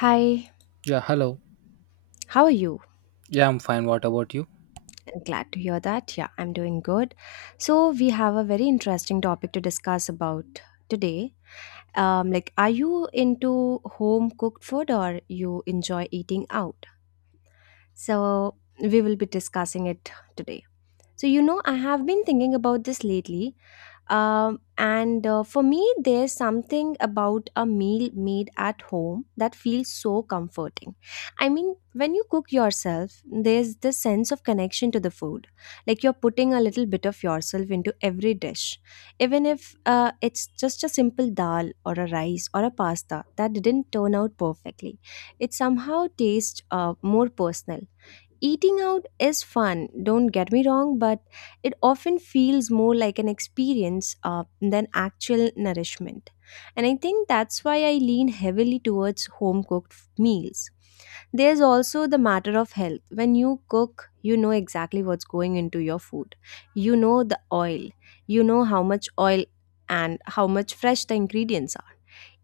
Hi, Yeah, hello. how are you? Yeah, I'm fine. What about you? I'm glad to hear that. Yeah, I'm doing good. So, we have a very interesting topic to discuss about today. Are you into home cooked food or you enjoy eating out? So, we will be discussing it today. So, I have been thinking about this lately. And For me, there's something about a meal made at home that feels so comforting. I mean, when you cook yourself, there's this sense of connection to the food. Like you're putting a little bit of yourself into every dish. Even if it's just a simple dal or a rice or a pasta that didn't turn out perfectly, it somehow tastes more personal. Eating out is fun, don't get me wrong, but it often feels more like an experience than actual nourishment. And I think that's why I lean heavily towards home cooked meals. There's also the matter of health. When you cook, you know exactly what's going into your food. You know the oil, you know how much oil and how much fresh the ingredients are.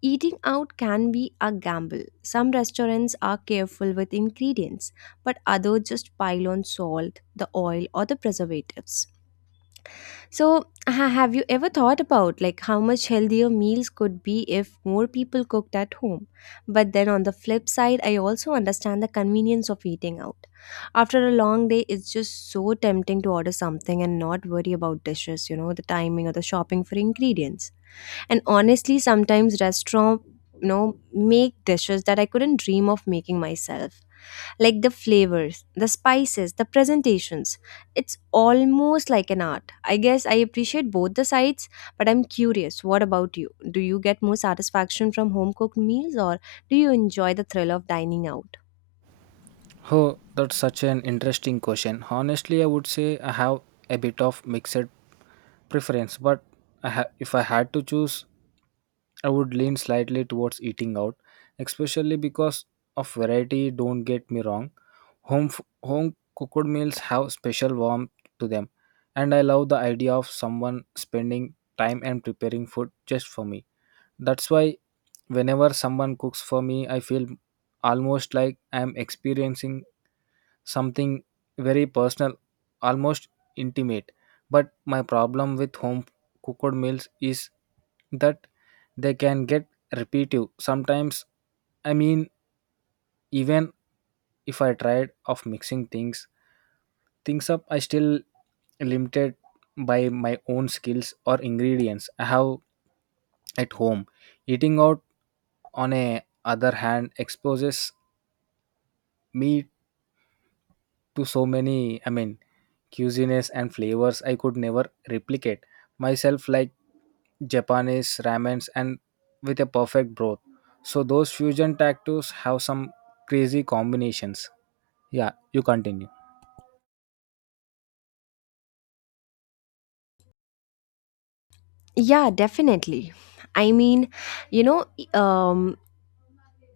Eating out can be a gamble. Some restaurants are careful with ingredients but others just pile on salt, the oil, or the preservatives. So, have you ever thought about like how much healthier meals could be if more people cooked at home? But then on the flip side, I also understand the convenience of eating out. After a long day, it's just so tempting to order something and not worry about dishes, you know, the timing or the shopping for ingredients. And honestly, sometimes restaurant you know make dishes that I couldn't dream of making myself, like the flavors, the spices, the presentations. It's almost like an art. I guess I appreciate both the sides, but I'm curious, what about you? Do you get more satisfaction from home cooked meals or do you enjoy the thrill of dining out? Oh, that's such an interesting question. Honestly, I would say I have a bit of mixed preference, but if I had to choose, I would lean slightly towards eating out, especially because of variety. Don't get me wrong. Home cooked meals have special warmth to them, and I love the idea of someone spending time and preparing food just for me. That's why whenever someone cooks for me, I feel almost like I am experiencing something very personal, almost intimate. But my problem with home cooked meals is that they can get repetitive. Sometimes, I mean, even if I tried of mixing things up, I still limited by my own skills or ingredients I have at home. Eating out on a other hand exposes me to so many, I mean, cuisines and flavors I could never replicate myself, like Japanese ramens and with a perfect broth, so those fusion tacos have some crazy combinations. Yeah, you continue. Yeah, definitely. I mean, you know, um,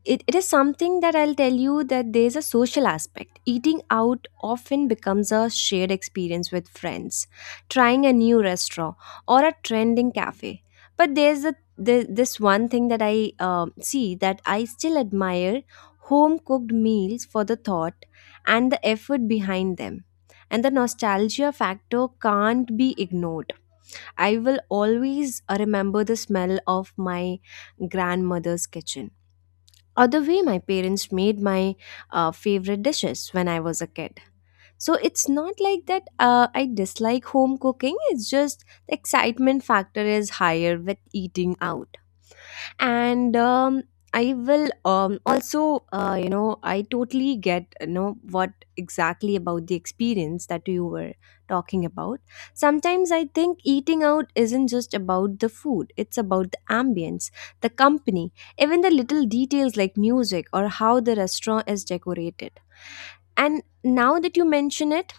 it is something that I'll tell you that there's a social aspect. Eating out often becomes a shared experience with friends, trying a new restaurant or a trending cafe. But this one thing that I see that I still admire home cooked meals for the thought and the effort behind them. And the nostalgia factor can't be ignored. I will always remember the smell of my grandmother's kitchen or the way my parents made my favorite dishes when I was a kid. So it's not like that I dislike home cooking, it's just the excitement factor is higher with eating out and I will also you know I totally get what exactly about the experience that you were talking about. Sometimes I think eating out isn't just about the food, it's about the ambience, the company, even the little details like music or how the restaurant is decorated. And now that you mention it,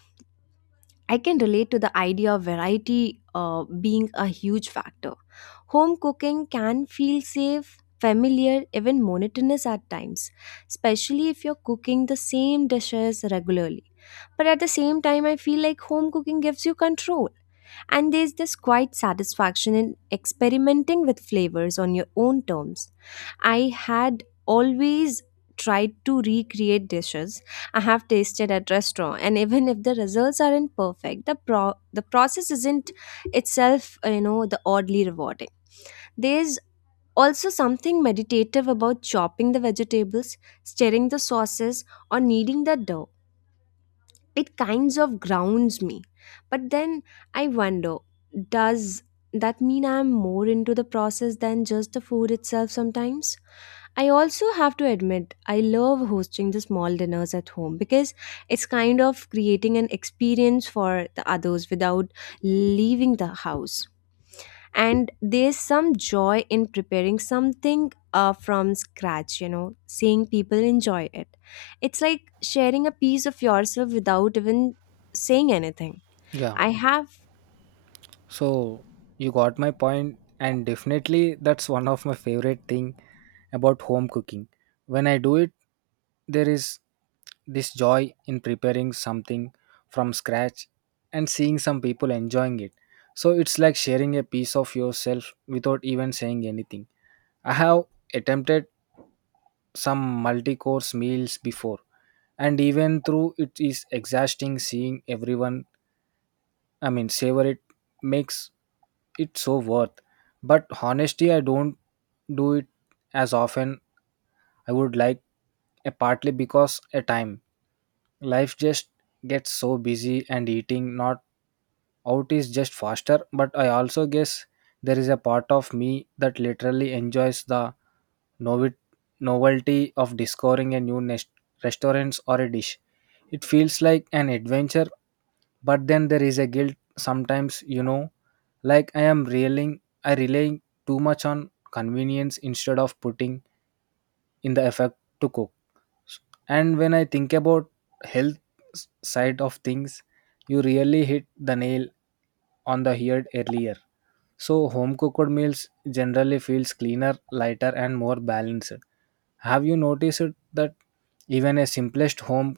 I can relate to the idea of variety being a huge factor. Home cooking can feel safe, familiar, even monotonous at times, especially if you're cooking the same dishes regularly. But at the same time, I feel like home cooking gives you control. And there's this quite satisfaction in experimenting with flavors on your own terms. I had always tried to recreate dishes I have tasted at restaurant, and even if the results aren't perfect, the the process isn't itself, the oddly rewarding. There's also something meditative about chopping the vegetables, stirring the sauces, or kneading the dough. It kinds of grounds me. But then I wonder, does that mean I'm more into the process than just the food itself? Sometimes I also have to admit, I love hosting the small dinners at home because it's kind of creating an experience for the others without leaving the house. And there's some joy in preparing something from scratch, seeing people enjoy it. It's like sharing a piece of yourself without even saying anything. Yeah. I have. So you got my point, and definitely that's one of my favorite thing about home cooking. When I do it, there is this joy in preparing something from scratch and seeing some people enjoying it. So it's like sharing a piece of yourself without even saying anything. I have attempted some multi-course meals before, and even through it is exhausting seeing everyone, I mean, savor it, makes it's so worth. But honestly, I don't do it as often I would like, partly because a time. Life just gets so busy and eating not out is just faster, but I also guess there is a part of me that literally enjoys the novi- novelty of discovering a new restaurants or a dish. It feels like an adventure, but then there is a guilt sometimes, you know, like I am reeling I relying too much on convenience instead of putting in the effort to cook. And when I think about health side of things, you really hit the nail on the head earlier. So home cooked meals generally feels cleaner, lighter, and more balanced. Have you noticed that even a simplest home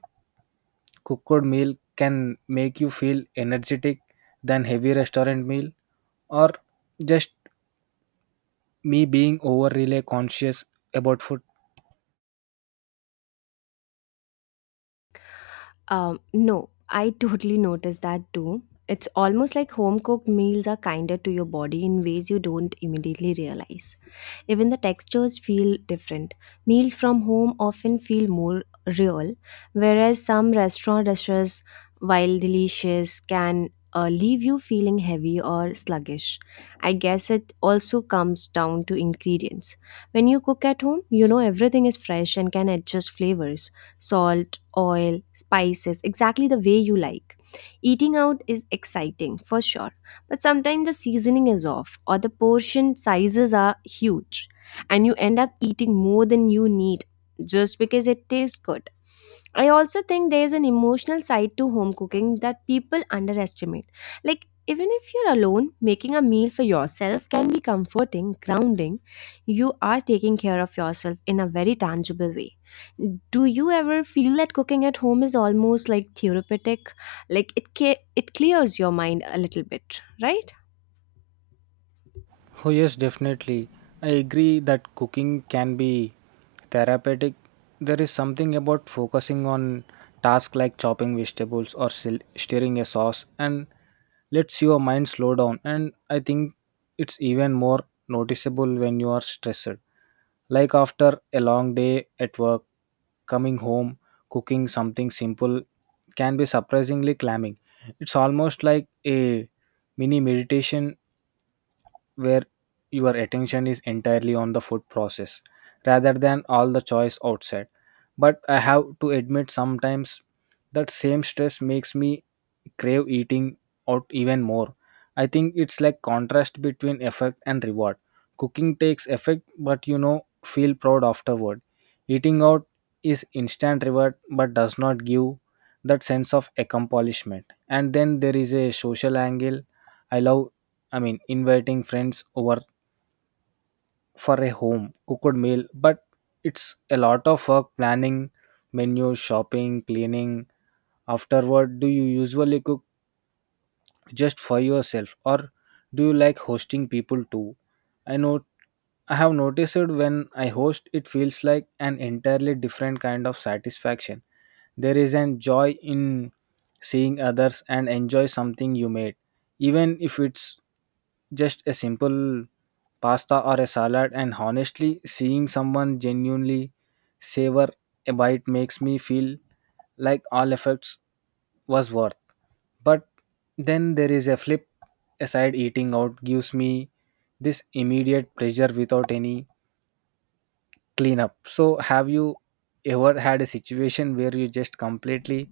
cooked meal can make you feel energetic than heavy restaurant meal, or just me being overly conscious about food? No, I totally noticed that too. It's almost like home cooked meals are kinder to your body in ways you don't immediately realize. Even the textures feel different. Meals from home often feel more real, whereas some restaurant dishes, while delicious, can leave you feeling heavy or sluggish. I guess it also comes down to ingredients. When you cook at home, you know everything is fresh and can adjust flavors, salt, oil, spices, exactly the way you like. Eating out is exciting for sure, but sometimes the seasoning is off or the portion sizes are huge, and you end up eating more than you need just because it tastes good. I also think there's an emotional side to home cooking that people underestimate. Like, even if you're alone, making a meal for yourself can be comforting, grounding. You are taking care of yourself in a very tangible way. Do you ever feel that cooking at home is almost like therapeutic, like it clears your mind a little bit, right? Oh yes, definitely. I agree that cooking can be therapeutic. There is something about focusing on tasks like chopping vegetables or stirring a sauce, and lets your mind slow down. And I think it's even more noticeable when you are stressed, like after a long day at work, coming home, cooking something simple can be surprisingly calming. It's almost like a mini meditation where your attention is entirely on the food process rather than all the choice outside. But I have to admit, sometimes that same stress makes me crave eating out even more. I think it's like contrast between effect and reward. Cooking takes effect, but you know, feel proud afterward. Eating out is instant reward but does not give that sense of accomplishment. And then there is a social angle. I love, I mean, inviting friends over for a home cooked meal, but it's a lot of work planning, menu, shopping, cleaning. Afterward, do you usually cook just for yourself, or do you like hosting people too? I know I have noticed it when I host, it feels like an entirely different kind of satisfaction. There is an joy in seeing others and enjoy something you made, even if it's just a simple pasta or a salad, and honestly seeing someone genuinely savor a bite makes me feel like all efforts was worth. But then there is a flip aside eating out gives me this immediate pleasure without any cleanup. So have you ever had a situation where you just completely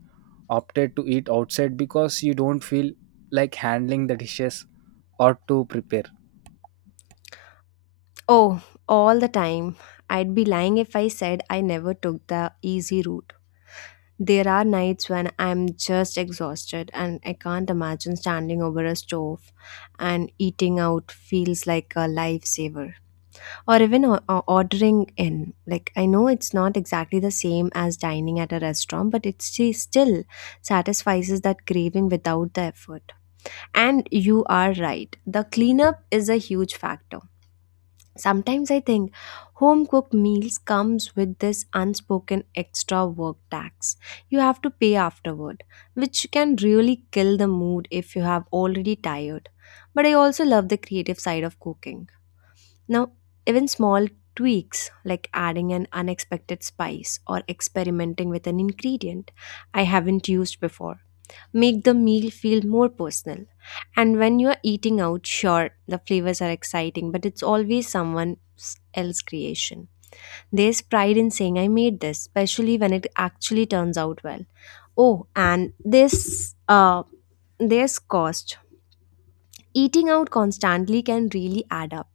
opted to eat outside because you don't feel like handling the dishes or to prepare? Oh, all the time. I'd be lying if I said I never took the easy route. There are nights when I'm just exhausted and I can't imagine standing over a stove, and eating out feels like a lifesaver, or even ordering in. Like, I know it's not exactly the same as dining at a restaurant, but it still satisfies that craving without the effort. And you are right, the cleanup is a huge factor. Sometimes I think home cooked meals comes with this unspoken extra work tax you have to pay afterward, which can really kill the mood if you have already tired. But I also love the creative side of cooking now, even small tweaks like adding an unexpected spice or experimenting with an ingredient I haven't used before make the meal feel more personal. And when you're eating out, sure, the flavors are exciting, but it's always someone else's creation. There's pride in saying I made this, especially when it actually turns out well. Oh, and this there's cost. Eating out constantly can really add up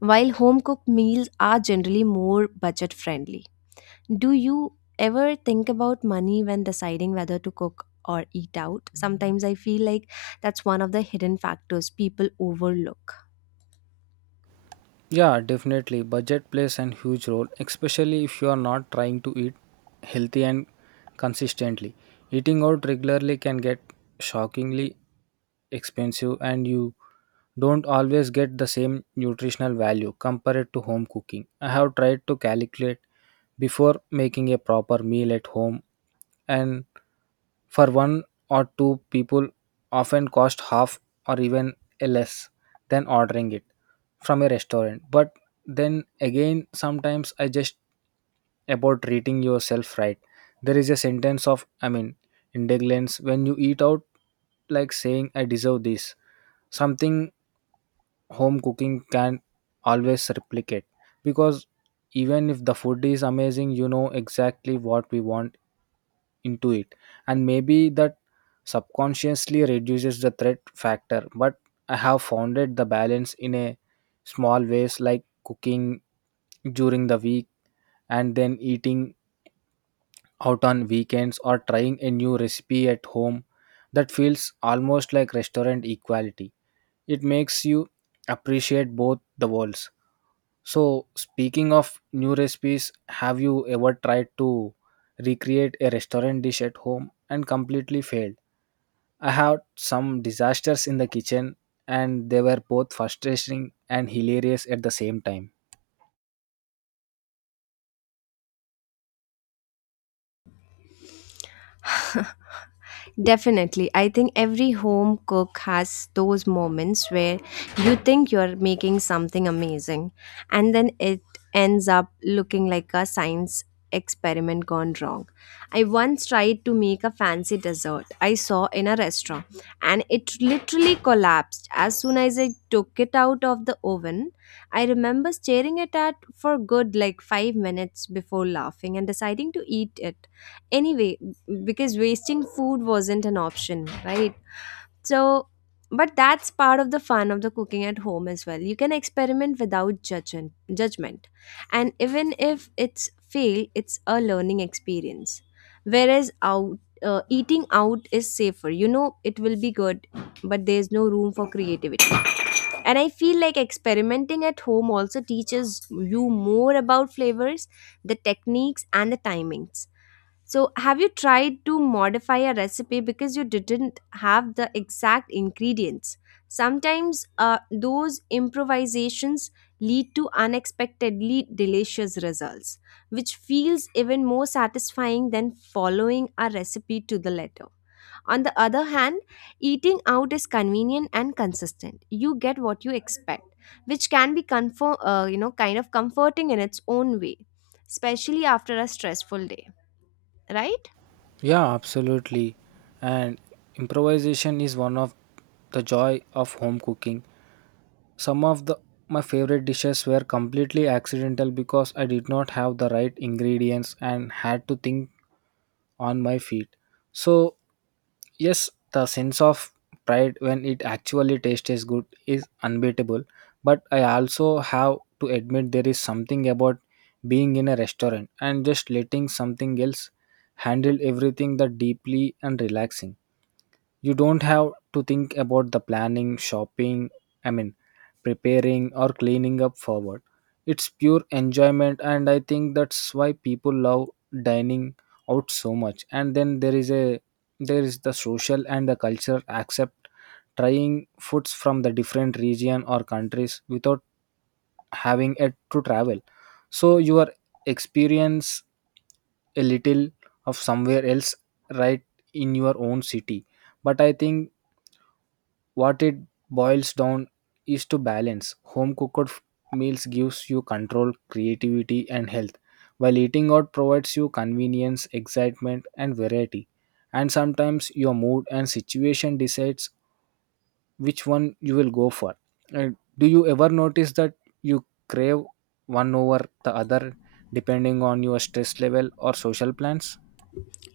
while home cooked meals are generally more budget friendly. Do you ever think about money when deciding whether to cook or eat out? Sometimes I feel like that's one of the hidden factors people overlook. Yeah, definitely. Budget plays a huge role, especially if you are not trying to eat healthy and consistently. Eating out regularly can get shockingly expensive, and you don't always get the same nutritional value compared to home cooking. I have tried to calculate before making a proper meal at home, and for one or two people often cost half or even a less than ordering it from a restaurant. But then again, sometimes I just about treating yourself right. There is a sentence of, I mean, indulgence when you eat out, like saying, I deserve this. Something home cooking can always replicate because even if the food is amazing, you know exactly what we want into it. And maybe that subconsciously reduces the threat factor, but I have found it the balance in a small ways, like cooking during the week and then eating out on weekends, or trying a new recipe at home that feels almost like restaurant equality. It makes you appreciate both the worlds. So, speaking of new recipes, have you ever tried to recreate a restaurant dish at home and completely failed? I had some disasters in the kitchen, and they were both frustrating and hilarious at the same time. Definitely. I think every home cook has those moments where you think you're making something amazing and then it ends up looking like a science experiment gone wrong. I once tried to make a fancy dessert I saw in a restaurant and it literally collapsed as soon as I took it out of the oven. I remember staring at it for good like 5 minutes before laughing and deciding to eat it anyway, because wasting food wasn't an option, right? So, but that's part of the fun of the cooking at home as well. You can experiment without judgment. And even if it's fail, it's a learning experience, whereas out eating out is safer, you know it will be good, but there's no room for creativity. And I feel like experimenting at home also teaches you more about flavors, the techniques and the timings. So, have you tried to modify a recipe because you didn't have the exact ingredients? Sometimes those improvisations lead to unexpectedly delicious results, which feels even more satisfying than following a recipe to the letter. On the other hand, eating out is convenient and consistent. You get what you expect, which can be kind of comforting in its own way, especially after a stressful day, right? Yeah, absolutely. And improvisation is one of the joy of home cooking. Some of the my favorite dishes were completely accidental because I did not have the right ingredients and had to think on my feet. So, yes, the sense of pride when it actually tastes good is unbeatable, but I also have to admit there is something about being in a restaurant and just letting something else handle everything that deeply and relaxing. You don't have to think about the planning, shopping, I mean, preparing or cleaning up forward. It's pure enjoyment, and I think that's why people love dining out so much. And then there is the social and the cultural accept trying foods from the different region or countries without having it to travel. So you are experience a little of somewhere else, right, in your own city. But I think what it boils down is to balance. Home cooked meals gives you control, creativity, and health, while eating out provides you convenience, excitement, and variety. And sometimes your mood and situation decides which one you will go for. And do you ever notice that you crave one over the other depending on your stress level or social plans?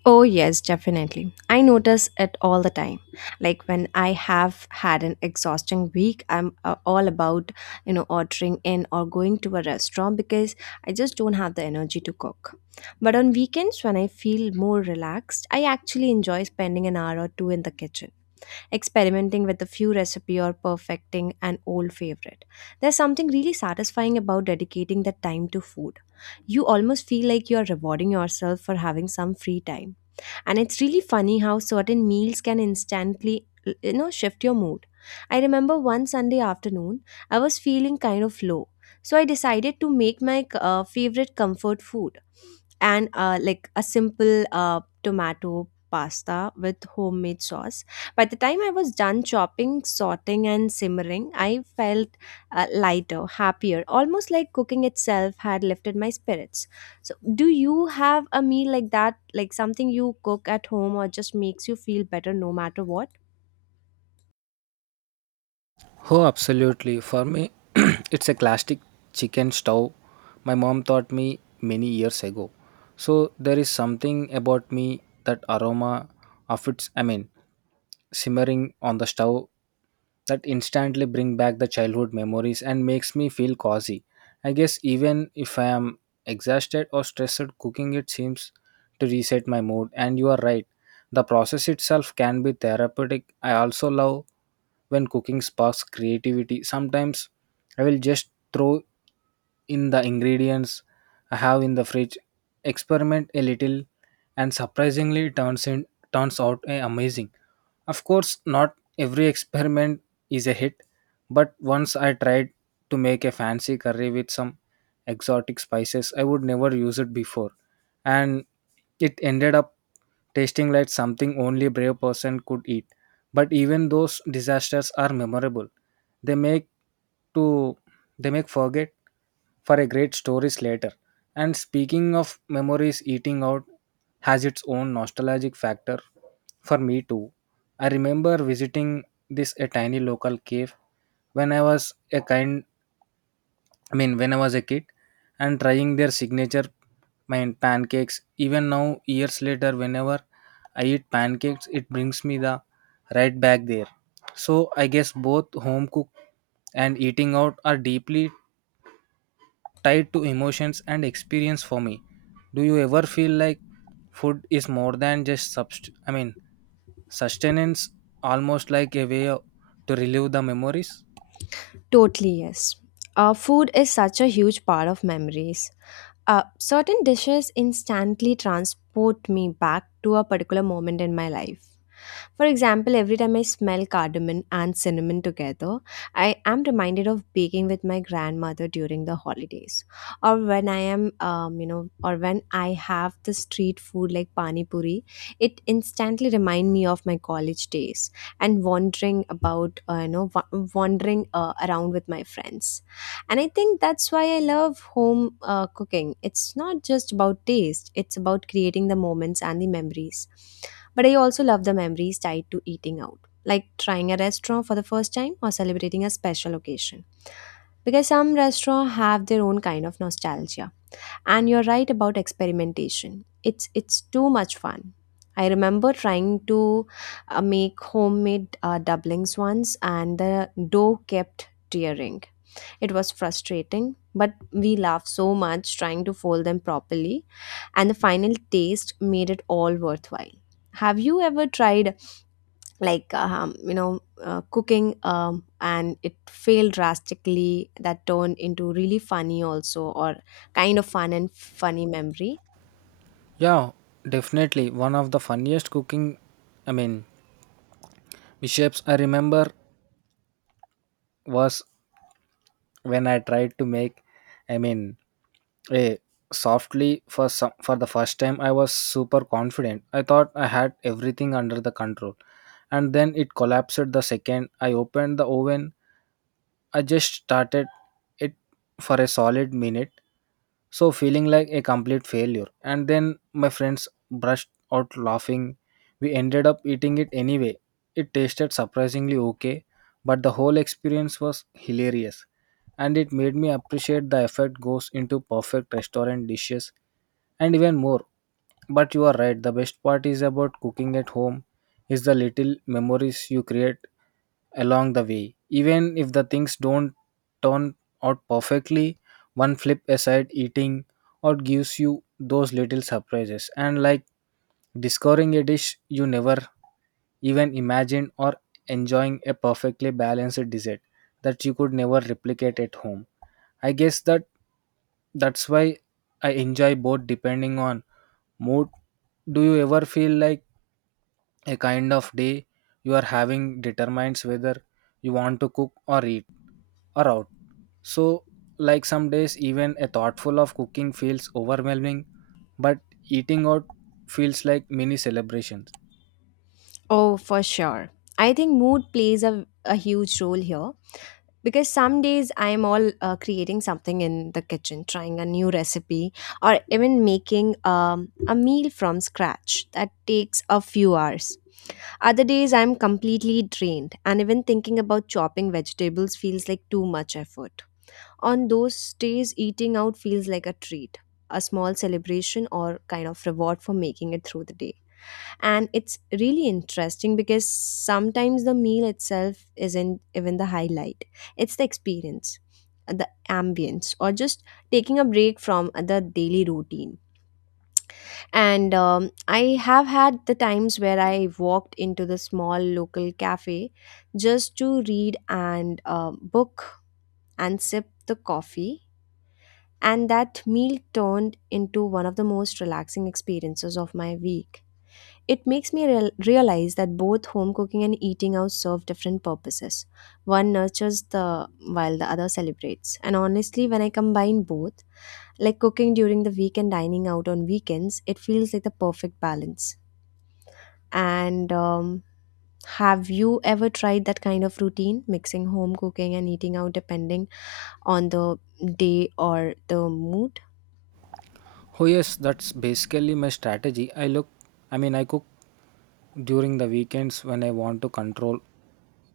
Oh, yes, definitely. I notice it all the time. Like when I have had an exhausting week, I'm all about, ordering in or going to a restaurant because I just don't have the energy to cook. But on weekends, when I feel more relaxed, I actually enjoy spending an hour or two in the kitchen, experimenting with a few recipe or perfecting an old favorite. There's something really satisfying about dedicating that time to food. You almost feel like you're rewarding yourself for having some free time. And it's really funny how certain meals can instantly shift your mood. I remember one Sunday afternoon, I was feeling kind of low, so I decided to make my favorite comfort food, and like a simple tomato pasta with homemade sauce. By the time I was done chopping, sorting and simmering, I felt lighter, happier, almost like cooking itself had lifted my spirits. So, do you have a meal like that, like something you cook at home or just makes you feel better no matter what? Oh, absolutely. For me, it's a classic chicken stove my mom taught me many years ago. So there is something about me that aroma of its, I mean, simmering on the stove that instantly bring back the childhood memories and makes me feel cozy. I guess even if I am exhausted or stressed, cooking it seems to reset my mood. And you are right, the process itself can be therapeutic. I also love when cooking sparks creativity. Sometimes I will just throw in the ingredients I have in the fridge, experiment a little, and surprisingly it turns out amazing. Of course, not every experiment is a hit, but once I tried to make a fancy curry with some exotic spices I would never use it before, and it ended up tasting like something only a brave person could eat. But even those disasters are memorable. They make to they make forget for a great stories later. And speaking of memories, eating out has its own nostalgic factor for me too. I remember visiting this a tiny local cave when I mean when I was a kid and trying their signature mine pancakes. Even now years later, whenever I eat pancakes, it brings me the right back there. So I guess both home cook and eating out are deeply tied to emotions and experience for me. Do you ever feel like food is more than just I mean sustenance, almost like a way to relive the memories? Totally, yes. Food is such a huge part of memories. Certain dishes instantly transport me back to a particular moment in my life. For example, every time I smell cardamom and cinnamon together, I am reminded of baking with my grandmother during the holidays, or when I am, or when I have the street food like pani puri. It instantly remind me of my college days and wandering about, wandering around with my friends. And I think that's why I love home cooking. It's not just about taste, it's about creating the moments and the memories. But I also love the memories tied to eating out, like trying a restaurant for the first time or celebrating a special occasion. Because some restaurants have their own kind of nostalgia. And you're right about experimentation. It's too much fun. I remember trying to make homemade doublings once, and the dough kept tearing it was frustrating, but we laughed so much trying to fold them properly, and the final taste made it all worthwhile. Have you ever tried, cooking and it failed drastically that turned into really funny, also, or kind of fun and funny memory? Yeah, definitely. One of the funniest cooking, I mean, mishaps I remember was when I tried to make, I mean, a softly for the first time. I was super confident. I thought I had everything under the control, and then it collapsed the second I opened the oven. I just started it for a solid minute, so feeling like a complete failure. And then my friends brushed out laughing. We ended up eating it anyway. It tasted surprisingly okay, but the whole experience was hilarious. And it made me appreciate the effort goes into perfect restaurant dishes and even more. But you are right, the best part is about cooking at home is the little memories you create along the way. Even if the things don't turn out perfectly, one flip aside eating or gives you those little surprises and like discovering a dish you never even imagined or enjoying a perfectly balanced dessert that you could never replicate at home. I guess that's why I enjoy both depending on mood. Do you ever feel like a kind of day you are having determines whether you want to cook or eat or out? So like some days even a thoughtful of cooking feels overwhelming, but eating out feels like mini celebration. Oh, for sure. I think mood plays a huge role here because some days I'm all creating something in the kitchen, trying a new recipe, or even making a meal from scratch that takes a few hours. Other days I'm completely drained, and even thinking about chopping vegetables feels like too much effort. On those days, eating out feels like a treat, a small celebration, or kind of reward for making it through the day, and it's really interesting because sometimes the meal itself isn't even the highlight. It's the experience, the ambience, or just taking a break from the daily routine. And I have had the times where I walked into the small local cafe just to read and book and sip the coffee, and that meal turned into one of the most relaxing experiences of my week. It makes me realize that both home cooking and eating out serve different purposes. One nurtures the while the other celebrates. And honestly, when I combine both, like cooking during the week and dining out on weekends, it feels like the perfect balance. And have you ever tried that kind of routine, mixing home cooking and eating out depending on the day or the mood? Oh yes, that's basically my strategy. I look, I mean, I cook during the weekends when I want to control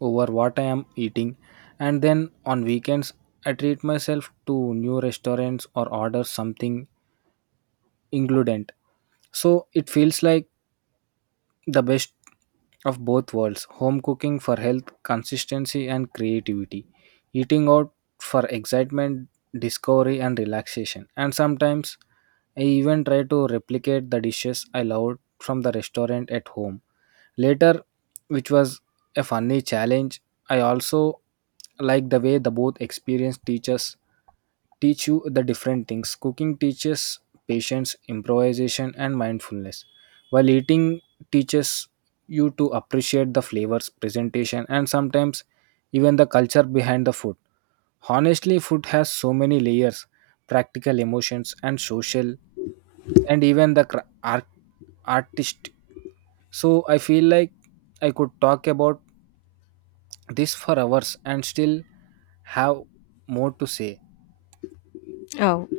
over what I am eating, and then on weekends I treat myself to new restaurants or order something included. So it feels like the best of both worlds, home cooking for health, consistency, and creativity, eating out for excitement, discovery, and relaxation. And sometimes I even try to replicate the dishes I loved from the restaurant at home later, which was a funny challenge. I also like the way the both experienced teachers teach you the different things. Cooking teaches patience, improvisation, and mindfulness, while eating teaches you to appreciate the flavors, presentation, and sometimes even the culture behind the food. Honestly, food has so many layers, practical emotions and social, and even the artist, so I feel like I could talk about this for hours and still have more to say. Oh,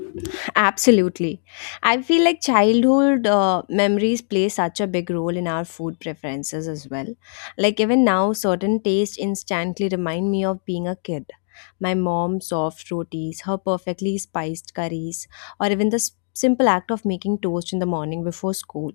Absolutely. I feel like childhood memories play such a big role in our food preferences as well. Like, even now, certain tastes instantly remind me of being a kid. My mom's soft rotis, her perfectly spiced curries, or even the simple act of making toast in the morning before school.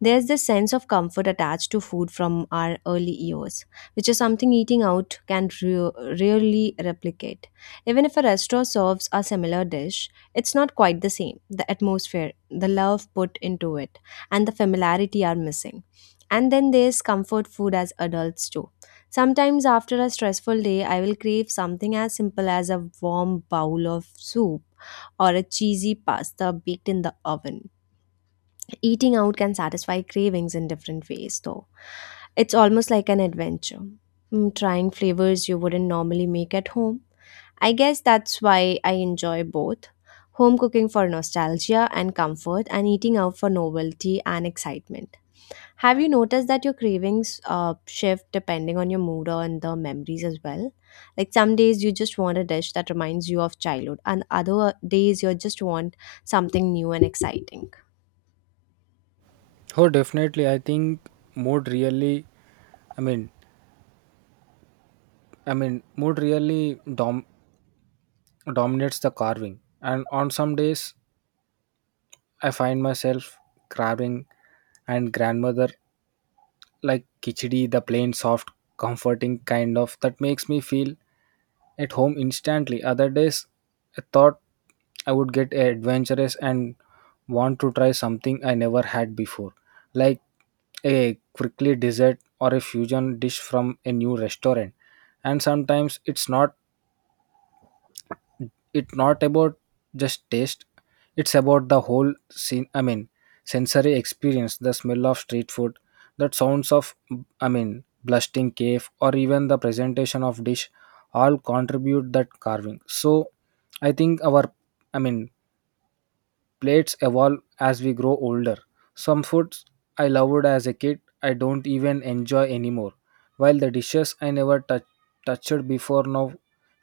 There's this sense of comfort attached to food from our early years, which is something eating out can rarely replicate. Even if a restaurant serves a similar dish, it's not quite the same. The atmosphere, the love put into it, and the familiarity are missing. And then there's comfort food as adults too. Sometimes after a stressful day, I will crave something as simple as a warm bowl of soup or a cheesy pasta baked in the oven. Eating out can satisfy cravings in different ways, though. It's almost like an adventure. Mm, trying flavors you wouldn't normally make at home. I guess that's why I enjoy both, home cooking for nostalgia and comfort, and eating out for novelty and excitement. Have you noticed that your cravings shift depending on your mood or and the memories as well? Like some days you just want a dish that reminds you of childhood, and other days you just want something new and exciting. Oh, definitely. I think mood really, I mean, I mean, mood really dominates the carving. And on some days, I find myself carving and grandmother like khichdi, the plain, soft, comforting kind of that makes me feel at home instantly. Other days, I thought I would get adventurous and want to try something I never had before, like a quickly dessert or a fusion dish from a new restaurant. And sometimes it's not about just taste, it's about the whole scene, I mean sensory experience, the smell of street food, that sounds of, I mean, blasting cave or even the presentation of dish all contribute that carving. So I think our, I mean, plates evolve as we grow older. Some foods I loved as a kid I don't even enjoy anymore, while the dishes I never touched before now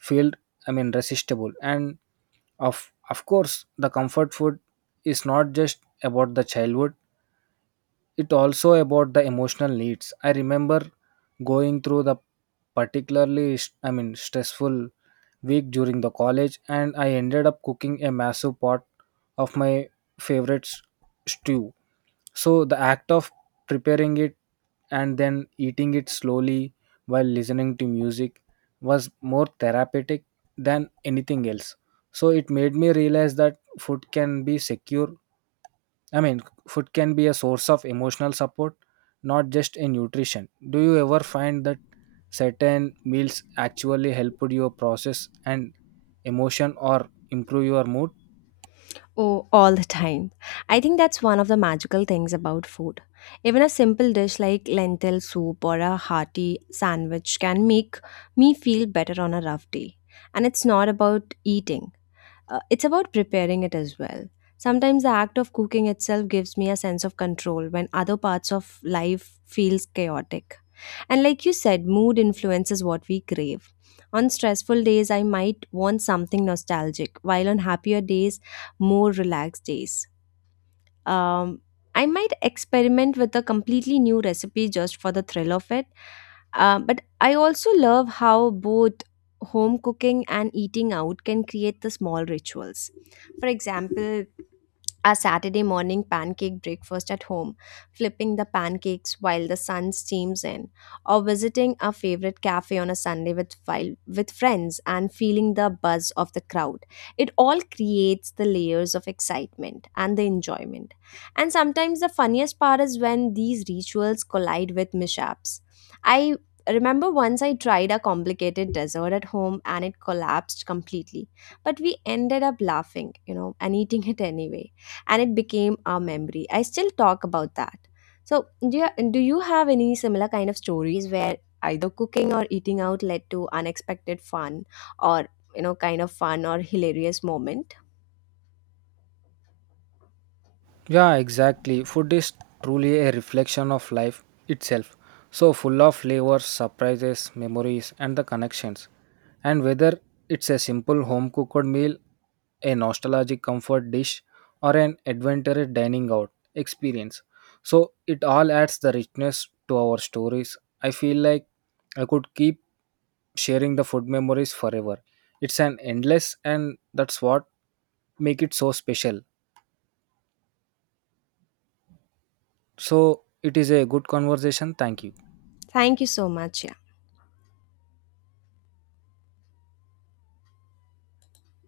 feel, I mean, resistible. And of course, the comfort food is not just about the childhood, it also about the emotional needs. I remember going through the particularly I mean stressful week during the college and I ended up cooking a massive pot of my favorite stew. So the act of preparing it and then eating it slowly while listening to music was more therapeutic than anything else. So it made me realize that food can be secure. I mean, food can be a source of emotional support, not just a nutrition. Do you ever find that certain meals actually helped your process and emotion or improve your mood? Oh, all the time. I think that's one of the magical things about food. Even a simple dish like lentil soup or a hearty sandwich can make me feel better on a rough day. And it's not about eating, it's about preparing it as well. Sometimes the act of cooking itself gives me a sense of control when other parts of life feels chaotic. And like you said, mood influences what we crave. On stressful days, I might want something nostalgic, while on happier days, more relaxed days. Um, I might experiment with a completely new recipe just for the thrill of it. But I also love how both home cooking and eating out can create the small rituals. For example, a Saturday morning pancake breakfast at home, flipping the pancakes while the sun steams in, or visiting a favorite cafe on a Sunday with with friends and feeling the buzz of the crowd. It all creates the layers of excitement and the enjoyment. And sometimes the funniest part is when these rituals collide with mishaps. I remember once I tried a complicated dessert at home and it collapsed completely, but we ended up laughing, and eating it anyway, and it became our memory. I still talk about that. So, do you have any similar kind of stories where either cooking or eating out led to unexpected fun or kind of fun or hilarious moment? Yeah, exactly. Food is truly a reflection of life itself. So full of flavors, surprises, memories, and the connections. And whether it's a simple home cooked meal, a nostalgic comfort dish, or an adventurous dining out experience. So it all adds the richness to our stories. I feel like I could keep sharing the food memories forever. It's an endless and that's what make it so special. So it is a good conversation. Thank you. Thank you so much. Yeah.